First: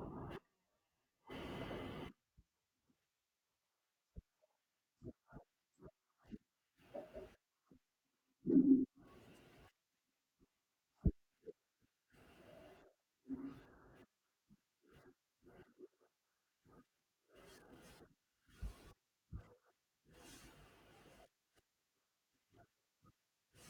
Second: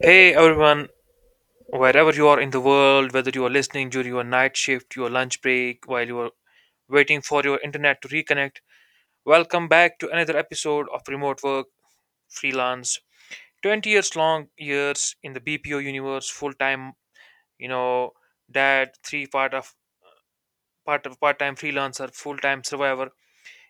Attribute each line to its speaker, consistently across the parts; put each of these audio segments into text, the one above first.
Speaker 1: Hey everyone, wherever you are in the world, whether you are listening during your night shift, your lunch break, while you are waiting for your internet to reconnect, welcome back to another episode of Remote Work Freelance. 20 years long years in the BPO universe, full time, you know, dad, three part time freelancer, full time survivor.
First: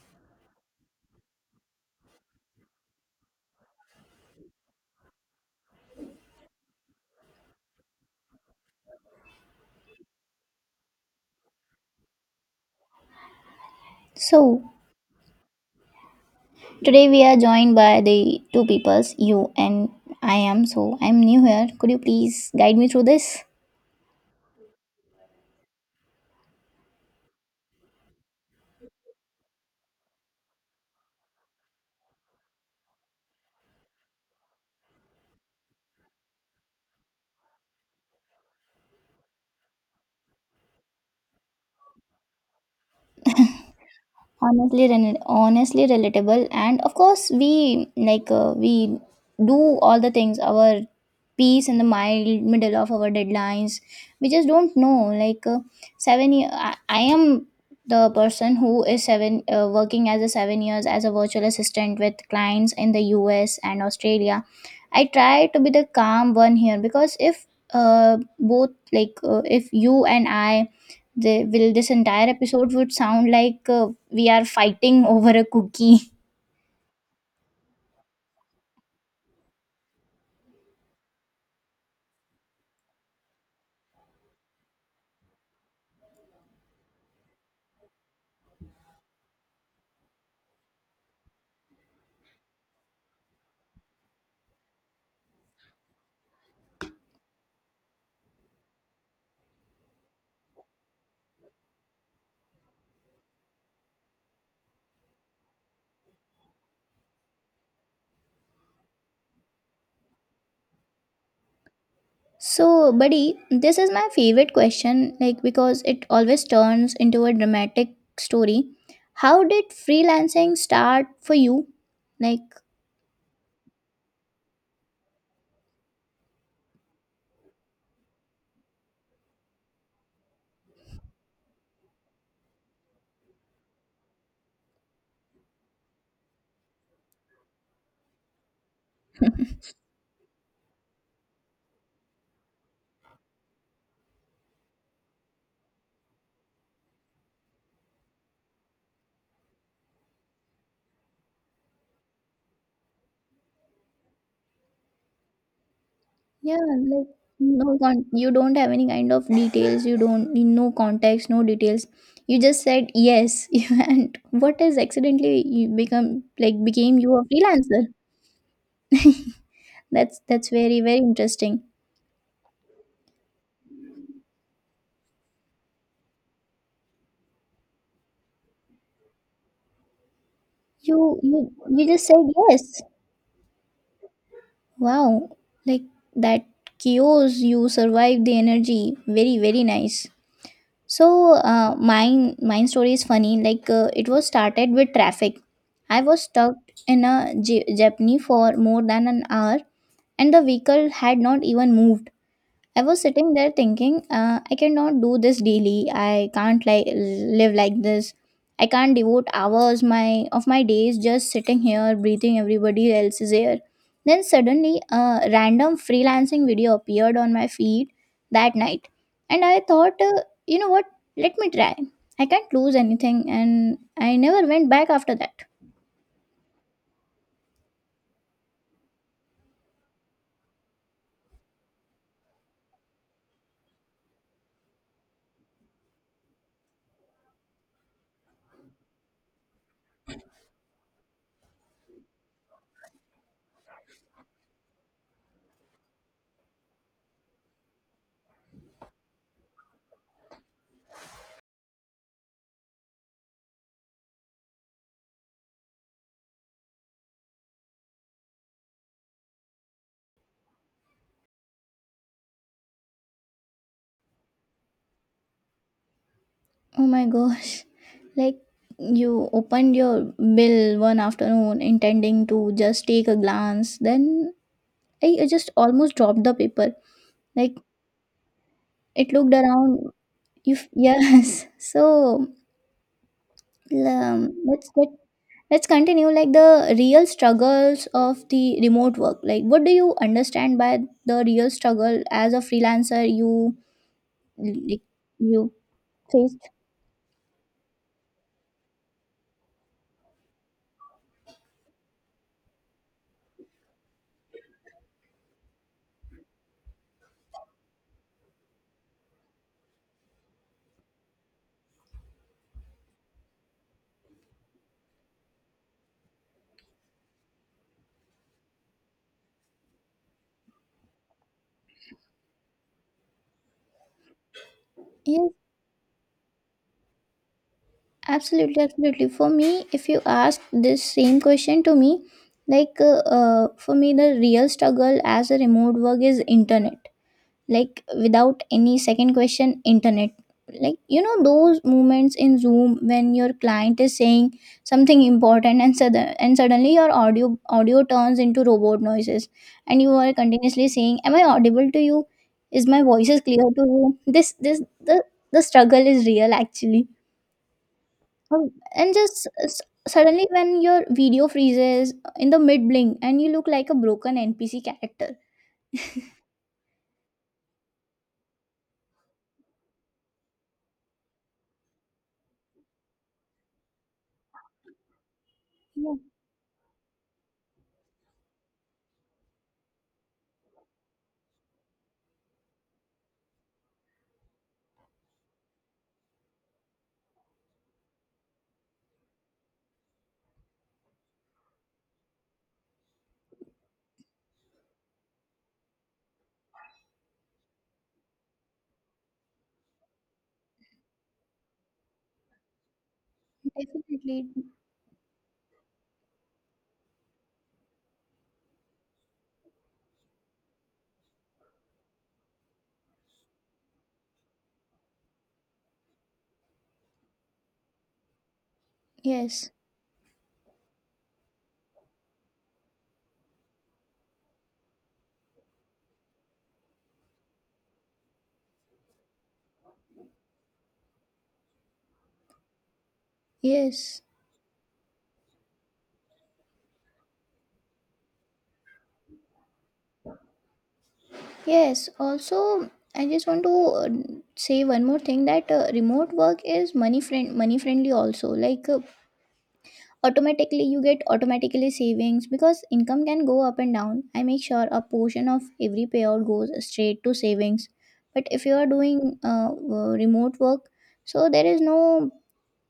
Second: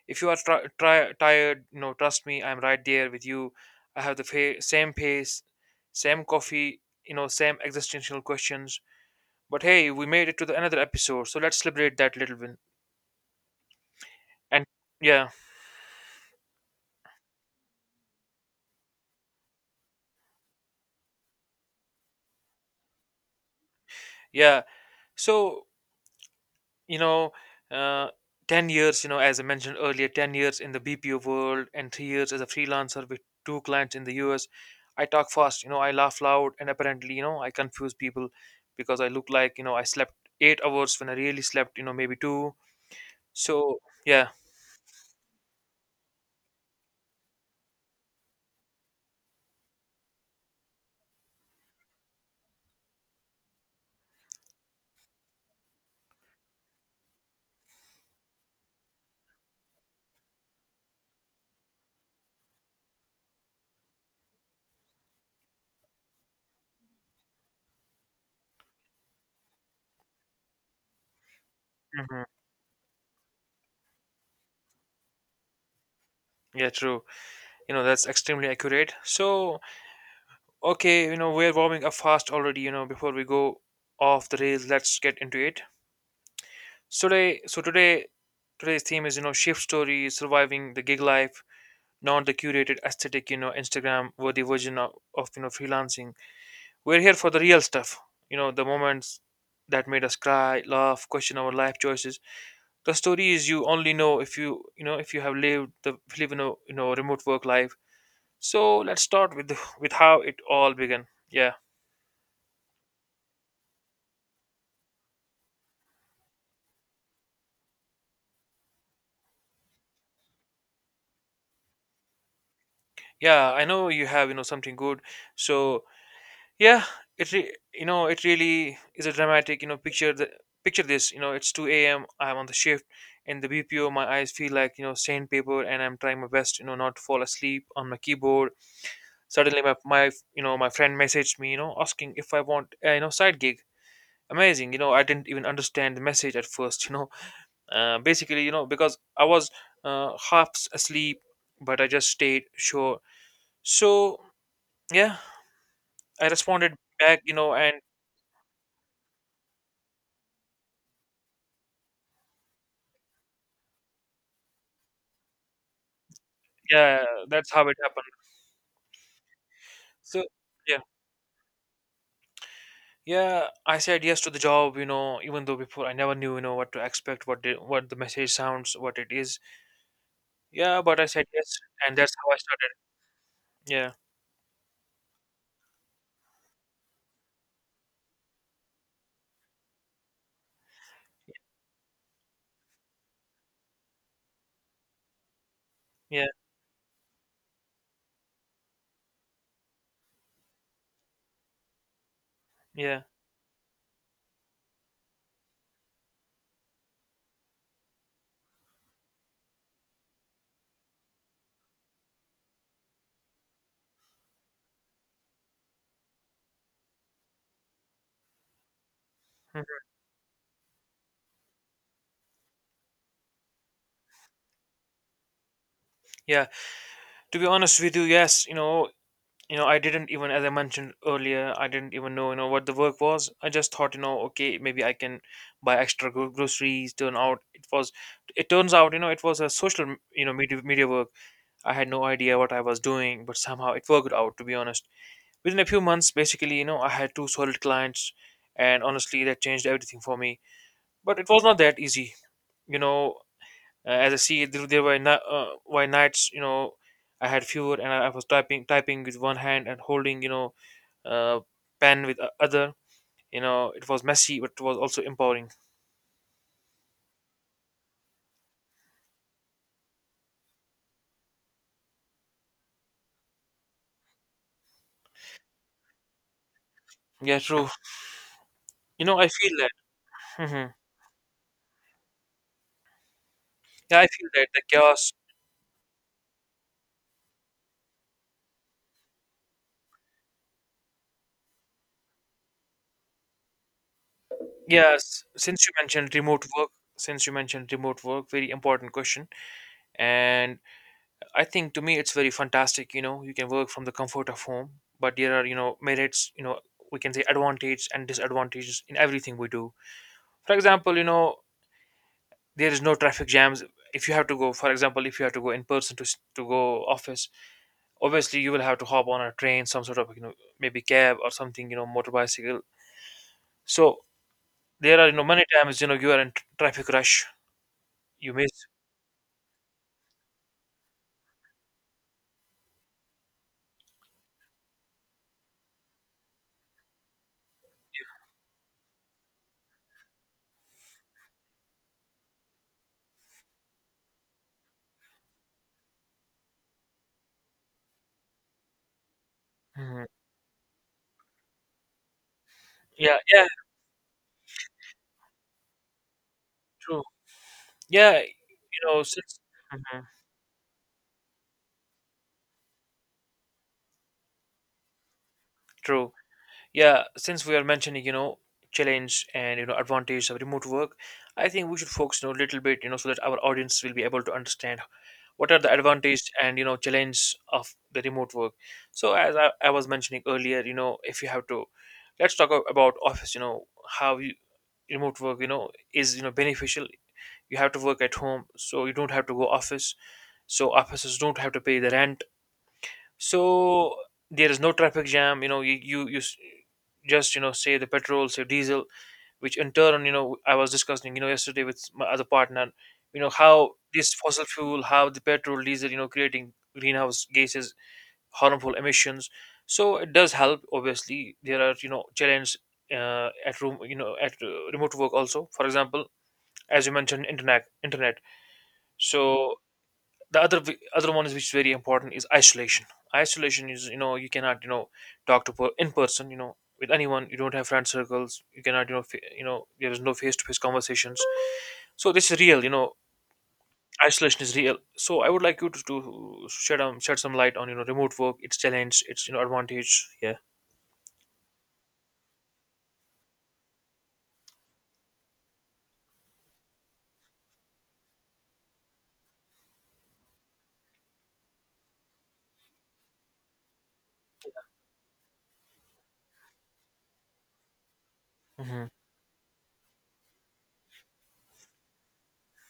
Speaker 1: If you are tired, trust me, I'm right there with you. I have the same pace, same coffee, same existential questions. But hey, we made it to the another episode, so let's celebrate that little win. And
Speaker 2: So
Speaker 1: yeah,
Speaker 2: today we are joined by the two peoples, you and I am. So I'm new here. Could you please guide me through this?
Speaker 1: yeah. So you know, uh, 10 years. As I mentioned earlier, 10 years in the BPO world and 3 years as a freelancer with two clients in the US. I talk fast. I laugh loud, and apparently, I confuse people because I look like I slept 8 hours when I really slept. Maybe two. So yeah,
Speaker 2: Honestly relatable, and of course we we do all the things our peace in the mild middle of our deadlines. We just don't know 7 year I am the person who is seven working as a 7 years as a virtual assistant with clients in the US and Australia. I try to be the calm one here because if both like if you and I, they will, this entire
Speaker 1: hmm,
Speaker 2: episode would sound like we are fighting over a cookie.
Speaker 1: yeah, true. That's extremely accurate. So okay, we're warming up fast already, before we go off the rails, let's get into it. So today's theme is, shift stories, surviving the gig life, not the curated aesthetic, Instagram worthy version of freelancing. We're here for the real stuff, the moments that made us cry, laugh, question our life choices. The stories you only know if if you have lived the live in a remote work life. So let's start with how it all began. Yeah.
Speaker 2: So, buddy, this is my favorite question, like because it always turns into a dramatic story. How did freelancing start for you? Like,
Speaker 1: Yeah, I know you have something good. So yeah, it really is a dramatic you know picture the picture this. It's 2 a.m. I'm on the shift in the BPO. My eyes feel like sandpaper, and I'm trying my best, not to fall asleep on my keyboard. Suddenly, my friend messaged me, asking if I want a, you know side gig. Amazing, I didn't even understand the message at first Basically, because I was, half asleep. But I just stayed sure. So yeah. I
Speaker 2: yeah,
Speaker 1: responded
Speaker 2: like
Speaker 1: back, and
Speaker 2: you don't have any kind of details, you don't no context, no details. You just said yes, and what is accidentally you become like became
Speaker 1: yeah,
Speaker 2: you a
Speaker 1: that's how it
Speaker 2: freelancer?
Speaker 1: happened.
Speaker 2: that's
Speaker 1: So
Speaker 2: that's
Speaker 1: yeah,
Speaker 2: very, very interesting.
Speaker 1: yeah, I said yes to the job, even though before I never knew, what to expect, what the message sounds, what it is. Yeah, but I
Speaker 2: You
Speaker 1: said
Speaker 2: you
Speaker 1: yes,
Speaker 2: you
Speaker 1: and
Speaker 2: just
Speaker 1: that's
Speaker 2: said
Speaker 1: how I started.
Speaker 2: yes.
Speaker 1: Yeah,
Speaker 2: Wow. Like that chaos, you survived the energy. Very, very nice. So mine mine story is funny. It was started with traffic. I was
Speaker 1: yeah,
Speaker 2: stuck in a jeepney for more than an hour and the vehicle had not even moved. I
Speaker 1: yeah,
Speaker 2: was sitting there thinking, I cannot do this daily. I can't like live like this. I can't devote hours my of my days just sitting here breathing everybody else's air. Then suddenly a random freelancing video appeared on my feed that night, and I
Speaker 1: mhm.
Speaker 2: thought, you know what? Let me try. I can't lose anything, and I never went back after that.
Speaker 1: Yeah. To be honest with you, yes. I didn't even, as I mentioned earlier, I didn't even know, what the work was. I just thought, okay, maybe I can buy extra groceries. Turn out it was, it turns out, it was a social, media work. I had no idea what I was doing, but somehow it worked out, to be honest. Within a few months, basically, I had two solid clients, and honestly, that changed everything for me. But it was not that easy, you know. As I see, there were were nights, I had fewer, and I was typing with one hand and holding, uh, pen with other. It was messy, but it was also empowering.
Speaker 2: Oh my gosh. Like you opened your bill one afternoon intending to just take a glance. Then I just almost dropped the paper.
Speaker 1: Yeah,
Speaker 2: Like
Speaker 1: true. You
Speaker 2: it
Speaker 1: know, I
Speaker 2: looked
Speaker 1: feel that.
Speaker 2: around.
Speaker 1: Hmm.
Speaker 2: Yes. So
Speaker 1: Yeah, I feel that the
Speaker 2: let's get
Speaker 1: chaos.
Speaker 2: let's continue like the real struggles of the remote work. Like what do you understand by the real struggle as a freelancer you like
Speaker 1: Yes,
Speaker 2: you
Speaker 1: since you mentioned remote
Speaker 2: faced?
Speaker 1: work, very important question. And I think to me it's very fantastic, you can work from the comfort of home, but there are, merits, we can say advantage and disadvantages in everything we do. For example, there is no traffic jams if you have to go, for example, if you have to go in person to go office. Obviously you will have to hop on a train, some sort of, maybe cab or something, motor bicycle. So there are, many times, you are in traffic rush, you
Speaker 2: Absolutely,
Speaker 1: miss.
Speaker 2: absolutely. For me, if you ask this same question to me, for me, the real struggle as a remote work is internet. Like without any second question, internet. Like you know those moments in Zoom when your client is saying something important and suddenly your audio turns into robot noises, and you
Speaker 1: Mhm.
Speaker 2: are continuously saying, "Am I audible to you? Is my voice
Speaker 1: Yeah,
Speaker 2: is
Speaker 1: yeah,
Speaker 2: clear to you?" This, the struggle is real actually.
Speaker 1: true. Yeah,
Speaker 2: um, and just
Speaker 1: since.
Speaker 2: s-
Speaker 1: Mhm.
Speaker 2: Suddenly when your video freezes in the mid blink and you look like a broken NPC character.
Speaker 1: True. Yeah, since we are mentioning, challenge and advantage of remote work, I think we should focus, a little bit, so that our audience will be able to understand what are the
Speaker 2: Yeah,
Speaker 1: advantage and challenge of the remote work. So as I was mentioning earlier, if you have to, let's talk about office. How you, remote work, is beneficial. You have to work at home, so you don't have to go office. So offices don't have to pay the rent. So there is no traffic jam. You know You just say the petrol, say diesel, which in turn, I was discussing, yesterday with my other partner, how this
Speaker 2: definitely.
Speaker 1: fossil fuel, how the petrol diesel, creating greenhouse gases, harmful emissions. So it does help. Obviously, there are, challenges, at room, at remote work also. For example, as you mentioned, internet.
Speaker 2: Yes,
Speaker 1: So the other one is, which is very important, is isolation is, you cannot, talk to in person, with anyone. You don't have friend circles. You cannot, there is no face to face conversations. So this is real, you know.
Speaker 2: yes.
Speaker 1: Isolation is real. So I would like you to shed shed some light on, remote work, its challenge, its, advantage. Yeah.
Speaker 2: Yes also, I just want to say one more thing, that remote work is money friendly also. Automatically you get automatically savings, because income can go up and down. I make sure a portion of every payout goes straight to savings. But if you are
Speaker 1: Hmm.
Speaker 2: doing remote work, so there is no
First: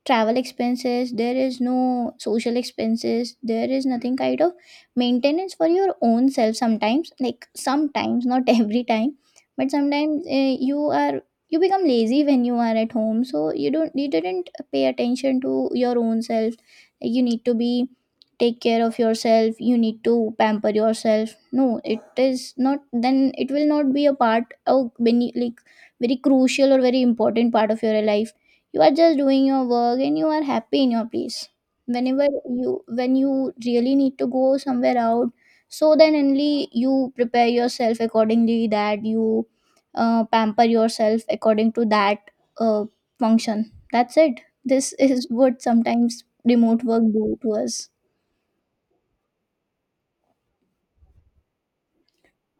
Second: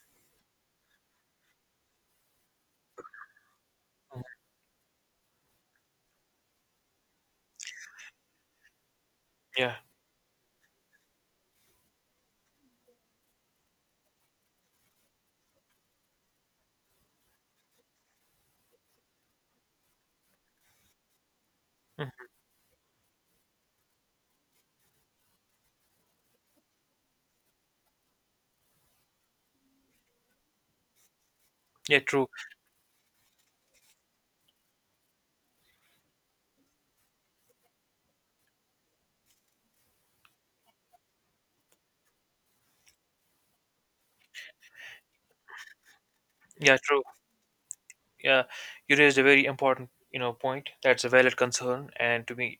Speaker 2: travel expenses, there is no social expenses, there is nothing kind of maintenance for your own self sometimes, like sometimes not every time. But
Speaker 1: Yeah.
Speaker 2: sometimes you are, you become lazy when you are at home, so you didn't pay attention to your own self. Like, you need to be take care of yourself, you need to pamper yourself. No, it
Speaker 1: Mhm.
Speaker 2: is not, then it will not be a part of when you, like, very crucial or very important part of your life. You are just doing your work and you are happy in your place.
Speaker 1: Yeah,
Speaker 2: Whenever
Speaker 1: true.
Speaker 2: you, when you really need to go somewhere out, so then only you prepare yourself accordingly, that you pamper yourself according to that uh, function, that's it. This is what sometimes
Speaker 1: Yeah,
Speaker 2: remote
Speaker 1: true.
Speaker 2: work do to us.
Speaker 1: Yeah. You raised a very important, point. That's a valid concern, and to be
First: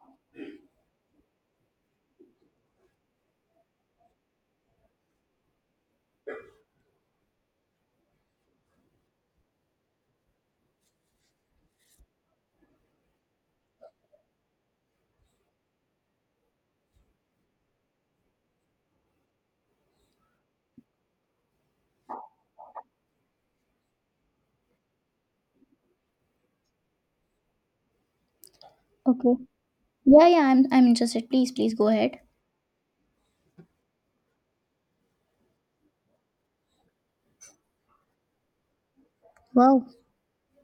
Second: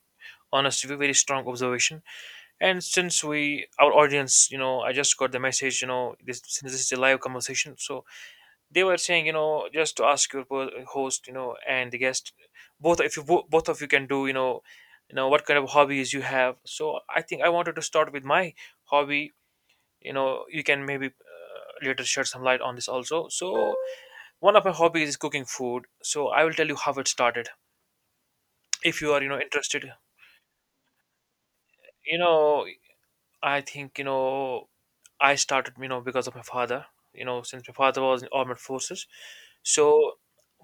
Speaker 1: honest with you, very strong observation. And since our audience, I just got the message, this since this is a live conversation, so they were saying, just to ask your host, and the guest, both if you both of you can do, what kind of hobbies you have. So I think I wanted to start with my hobby. You can maybe, later shed some light on this also. So one of my hobbies is cooking food. So I will tell you how it started. If you are,
Speaker 2: Okay.
Speaker 1: interested,
Speaker 2: Yeah, yeah, I'm interested, please, please go
Speaker 1: you
Speaker 2: ahead.
Speaker 1: know, I think, I started, because of my father. Since my father was in armed forces,
Speaker 2: Wow,
Speaker 1: so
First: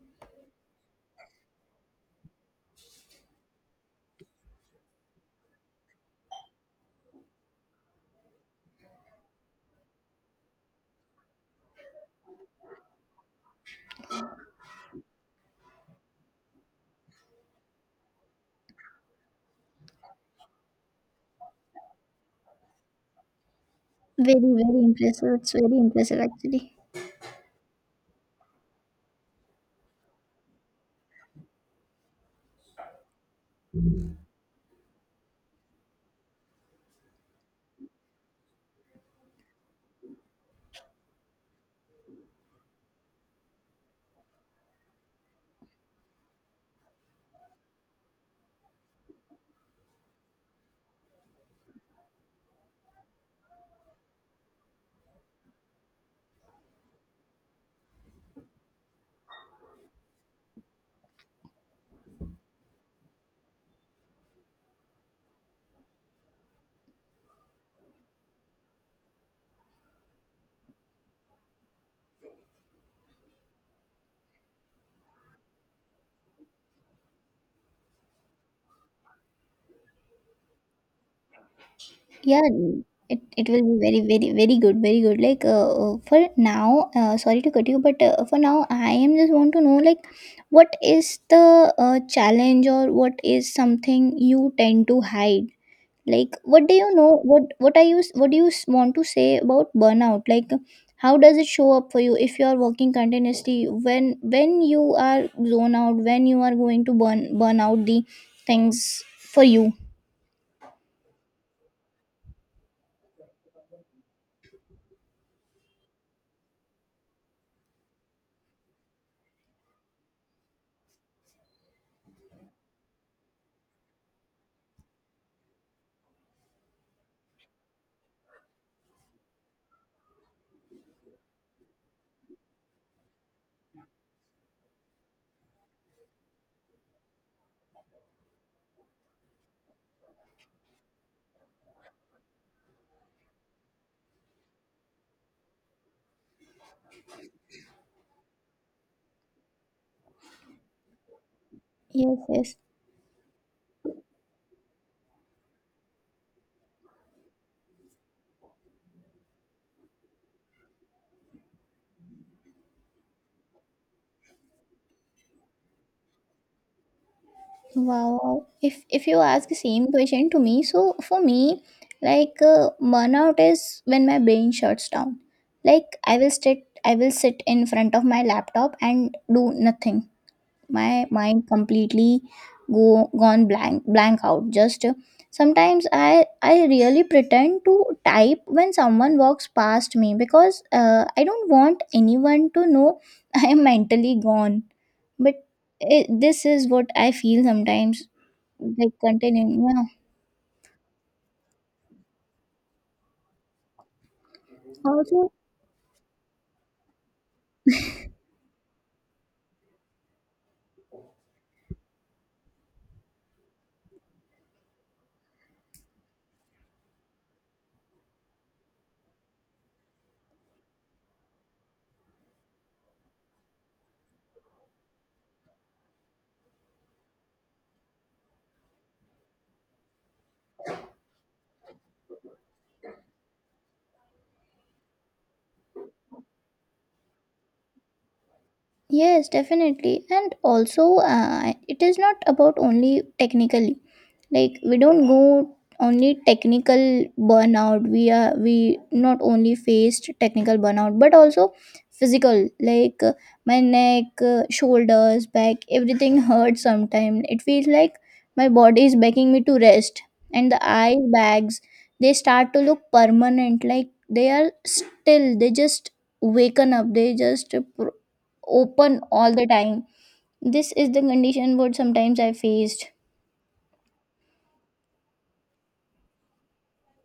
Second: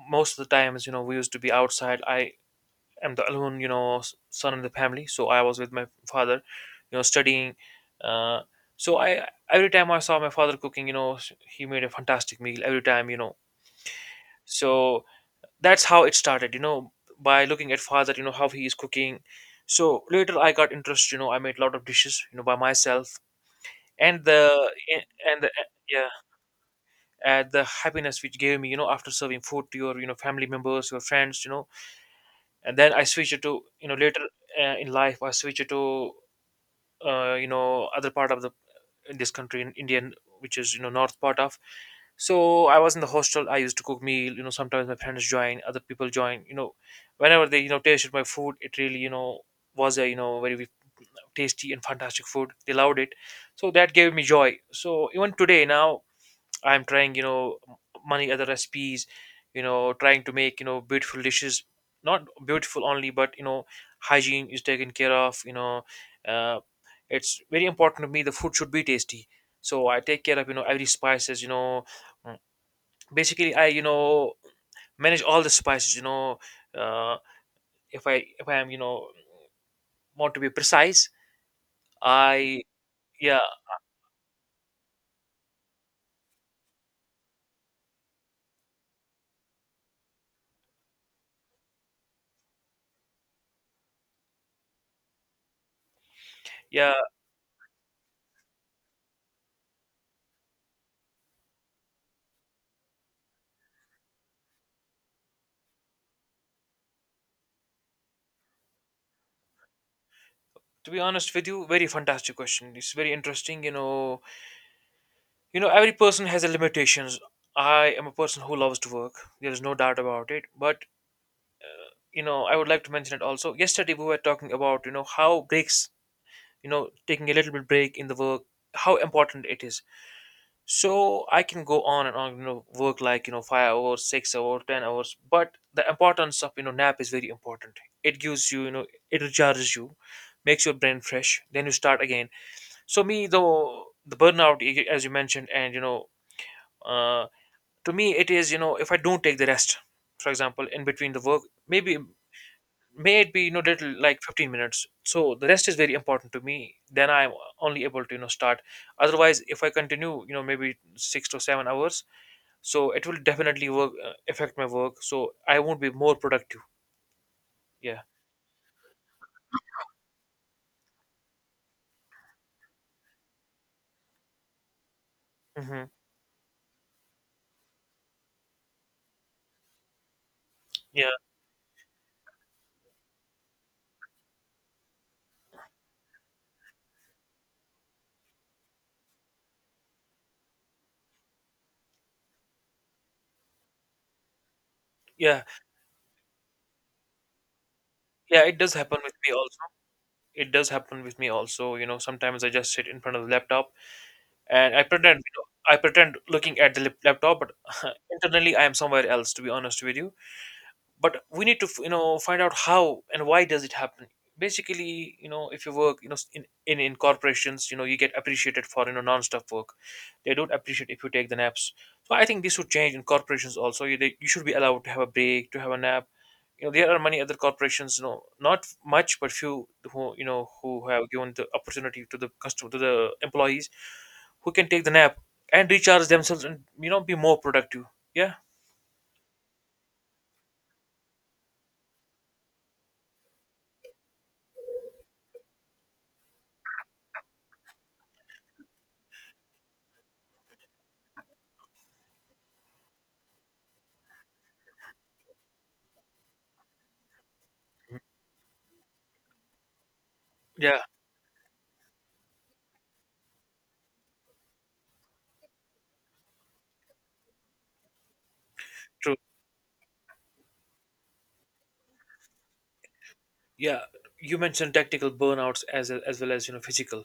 Speaker 1: most of the times, we used to be outside. I am the alone, son in the family, so I was with my father, studying. Uh, so I every time I saw my father cooking, he made a fantastic meal every time. So that's how it started. By looking at father, you know how he is cooking. So later I got interest. I made a lot of dishes, You know, by myself, and
Speaker 2: very, very impressive, it's very
Speaker 1: yeah,
Speaker 2: impressive actually.
Speaker 1: and the happiness which gave me, after serving food to your, family members, your friends, and then I switch it to, later, in life I switch it to, other part of the, in this country, in Indian, which is, north part of. So I was in the hostel. I used to cook meal, sometimes my friends join, other people join, whenever they, tasted my food. It really, was a, very tasty and fantastic food. They loved it. So that gave me joy. So even today now, I'm trying, many other recipes, trying to make, beautiful dishes. Not beautiful only, but, hygiene is taken care of. Uh, it's very important to me. The food should be tasty, so I take care of, every spices. Mm, basically, I manage all the spices. Uh, if I am, want to be precise,
Speaker 2: Yeah,
Speaker 1: I.
Speaker 2: n- it,
Speaker 1: Yeah.
Speaker 2: it will be very, very, very good, very good. Like, for now, sorry to cut you, but for now, I am just want to know, like, what is the challenge, or what is something you tend to hide? Like, what do you
Speaker 1: Yeah.
Speaker 2: know? What do you want to say about burnout? Like, how does it show up for you if you are working continuously? When you are zone out, when you are going to burn burn out the things for you?
Speaker 1: To be honest with you, very fantastic question. It's very interesting. Every person has their limitations. I am a person who loves to work. There is no doubt about it. But, I would like to mention it also. Yesterday we were talking about, how breaks, taking a little bit break in the work, how important it is. So I can go on and on, work like, 5 hours, 6 hours, 10 hours. But the importance of, nap is very important. It gives you, it recharges you, makes your brain fresh. Then you start again. So me, though, the burnout, as you mentioned, and, uh, to me it is, if I don't take the rest, for example, in between the work, maybe,
Speaker 2: Yes, yes.
Speaker 1: may it be, little, like 15 minutes. So the rest is very important to me. Then I'm only able to, start. Otherwise, if I continue, maybe 6 to 7 hours, so it will definitely work, affect my work, so I won't be more productive. Yeah.
Speaker 2: Wow, wow. If you ask the same question to me, so for me, burnout is when my brain shuts down.
Speaker 1: Hmm.
Speaker 2: Like I will sit in front of my laptop and do nothing. My
Speaker 1: Yeah.
Speaker 2: mind completely go gone blank out. Just sometimes I really pretend to type when someone walks past me because I don't want anyone to know I am mentally gone.
Speaker 1: Yeah.
Speaker 2: But it, this is what I feel sometimes
Speaker 1: Yeah. It does happen
Speaker 2: like
Speaker 1: with
Speaker 2: అంటే
Speaker 1: me
Speaker 2: నేను
Speaker 1: also.
Speaker 2: Yeah!
Speaker 1: It does happen with me also, sometimes I just sit in front of the laptop, and I pretend
Speaker 2: also
Speaker 1: you know, I pretend looking at the laptop, but internally I am somewhere else. To be honest with you, but we need to find out how and why does it happen. Basically, if you work, in corporations, you get appreciated for, non-stop work. They don't appreciate if you take the naps. So I think this should change in corporations also. You should be allowed to have a break, to have a nap. There are many other corporations, not much, but few who, who have given the opportunity to the customer, to the employees, who can take the nap and recharge themselves, and, be more productive. Yeah.
Speaker 2: Yes, definitely. And also, it is not about only technically. Like we don't go only technical burnout. We are we not only faced technical burnout, but also physical. Like my neck, shoulders, back, everything hurts sometimes. It feels like my body is begging me to rest. And the
Speaker 1: Yeah,
Speaker 2: eye bags, they start to look permanent. Like they are still. They just waken up. They just open
Speaker 1: true.
Speaker 2: all the time. This is the condition what sometimes I faced.
Speaker 1: Yeah. You mentioned technical burnouts, as well as, physical.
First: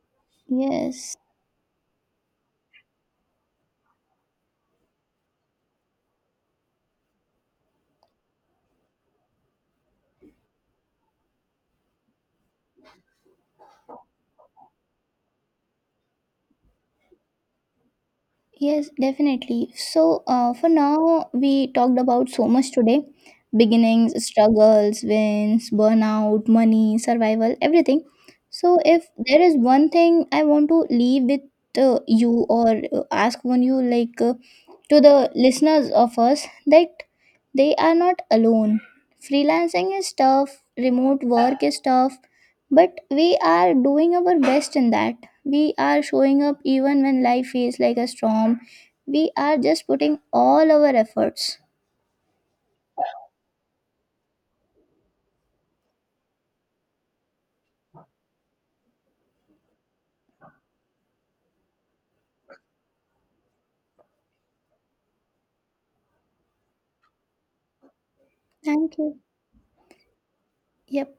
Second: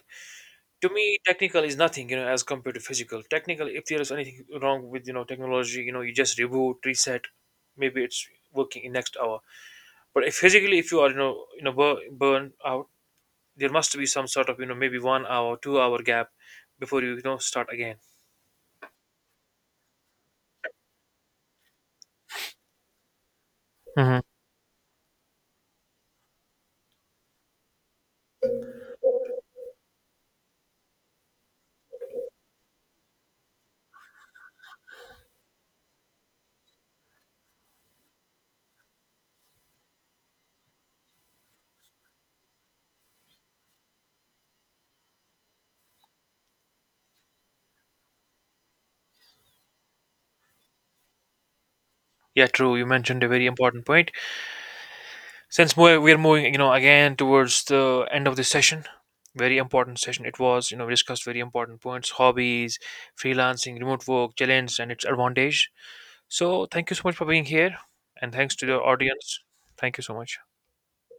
Speaker 1: To
Speaker 2: Yes,
Speaker 1: me, technical is nothing, as compared to physical. Technical, if there is anything wrong with, technology, you just reboot, reset. Maybe it's working in next hour. But if physically, if you are, burn out, there must be some sort of, maybe 1 hour 2 hour gap before you, you know start again.
Speaker 2: yes, definitely. So, for now, we talked about so much today: beginnings,
Speaker 1: Hmm.
Speaker 2: struggles, wins, burnout, money, survival, everything. So, if there is one thing I want to leave with you or ask one you, like, to the listeners of us, that they are not alone. Freelancing is tough, remote work is tough, but we are doing our best in that. We are showing up even when life feels like a storm. We are just putting all our efforts.
Speaker 1: Yeah, true. You mentioned a very important point. Since we're moving, again towards the end of this session, very important session. It was, we discussed very important points: hobbies, freelancing, remote work, challenge, and its advantage. So thank you so much for being here, and thanks to the
Speaker 2: Thank you.
Speaker 1: audience. Thank you so much.
Speaker 2: Yep.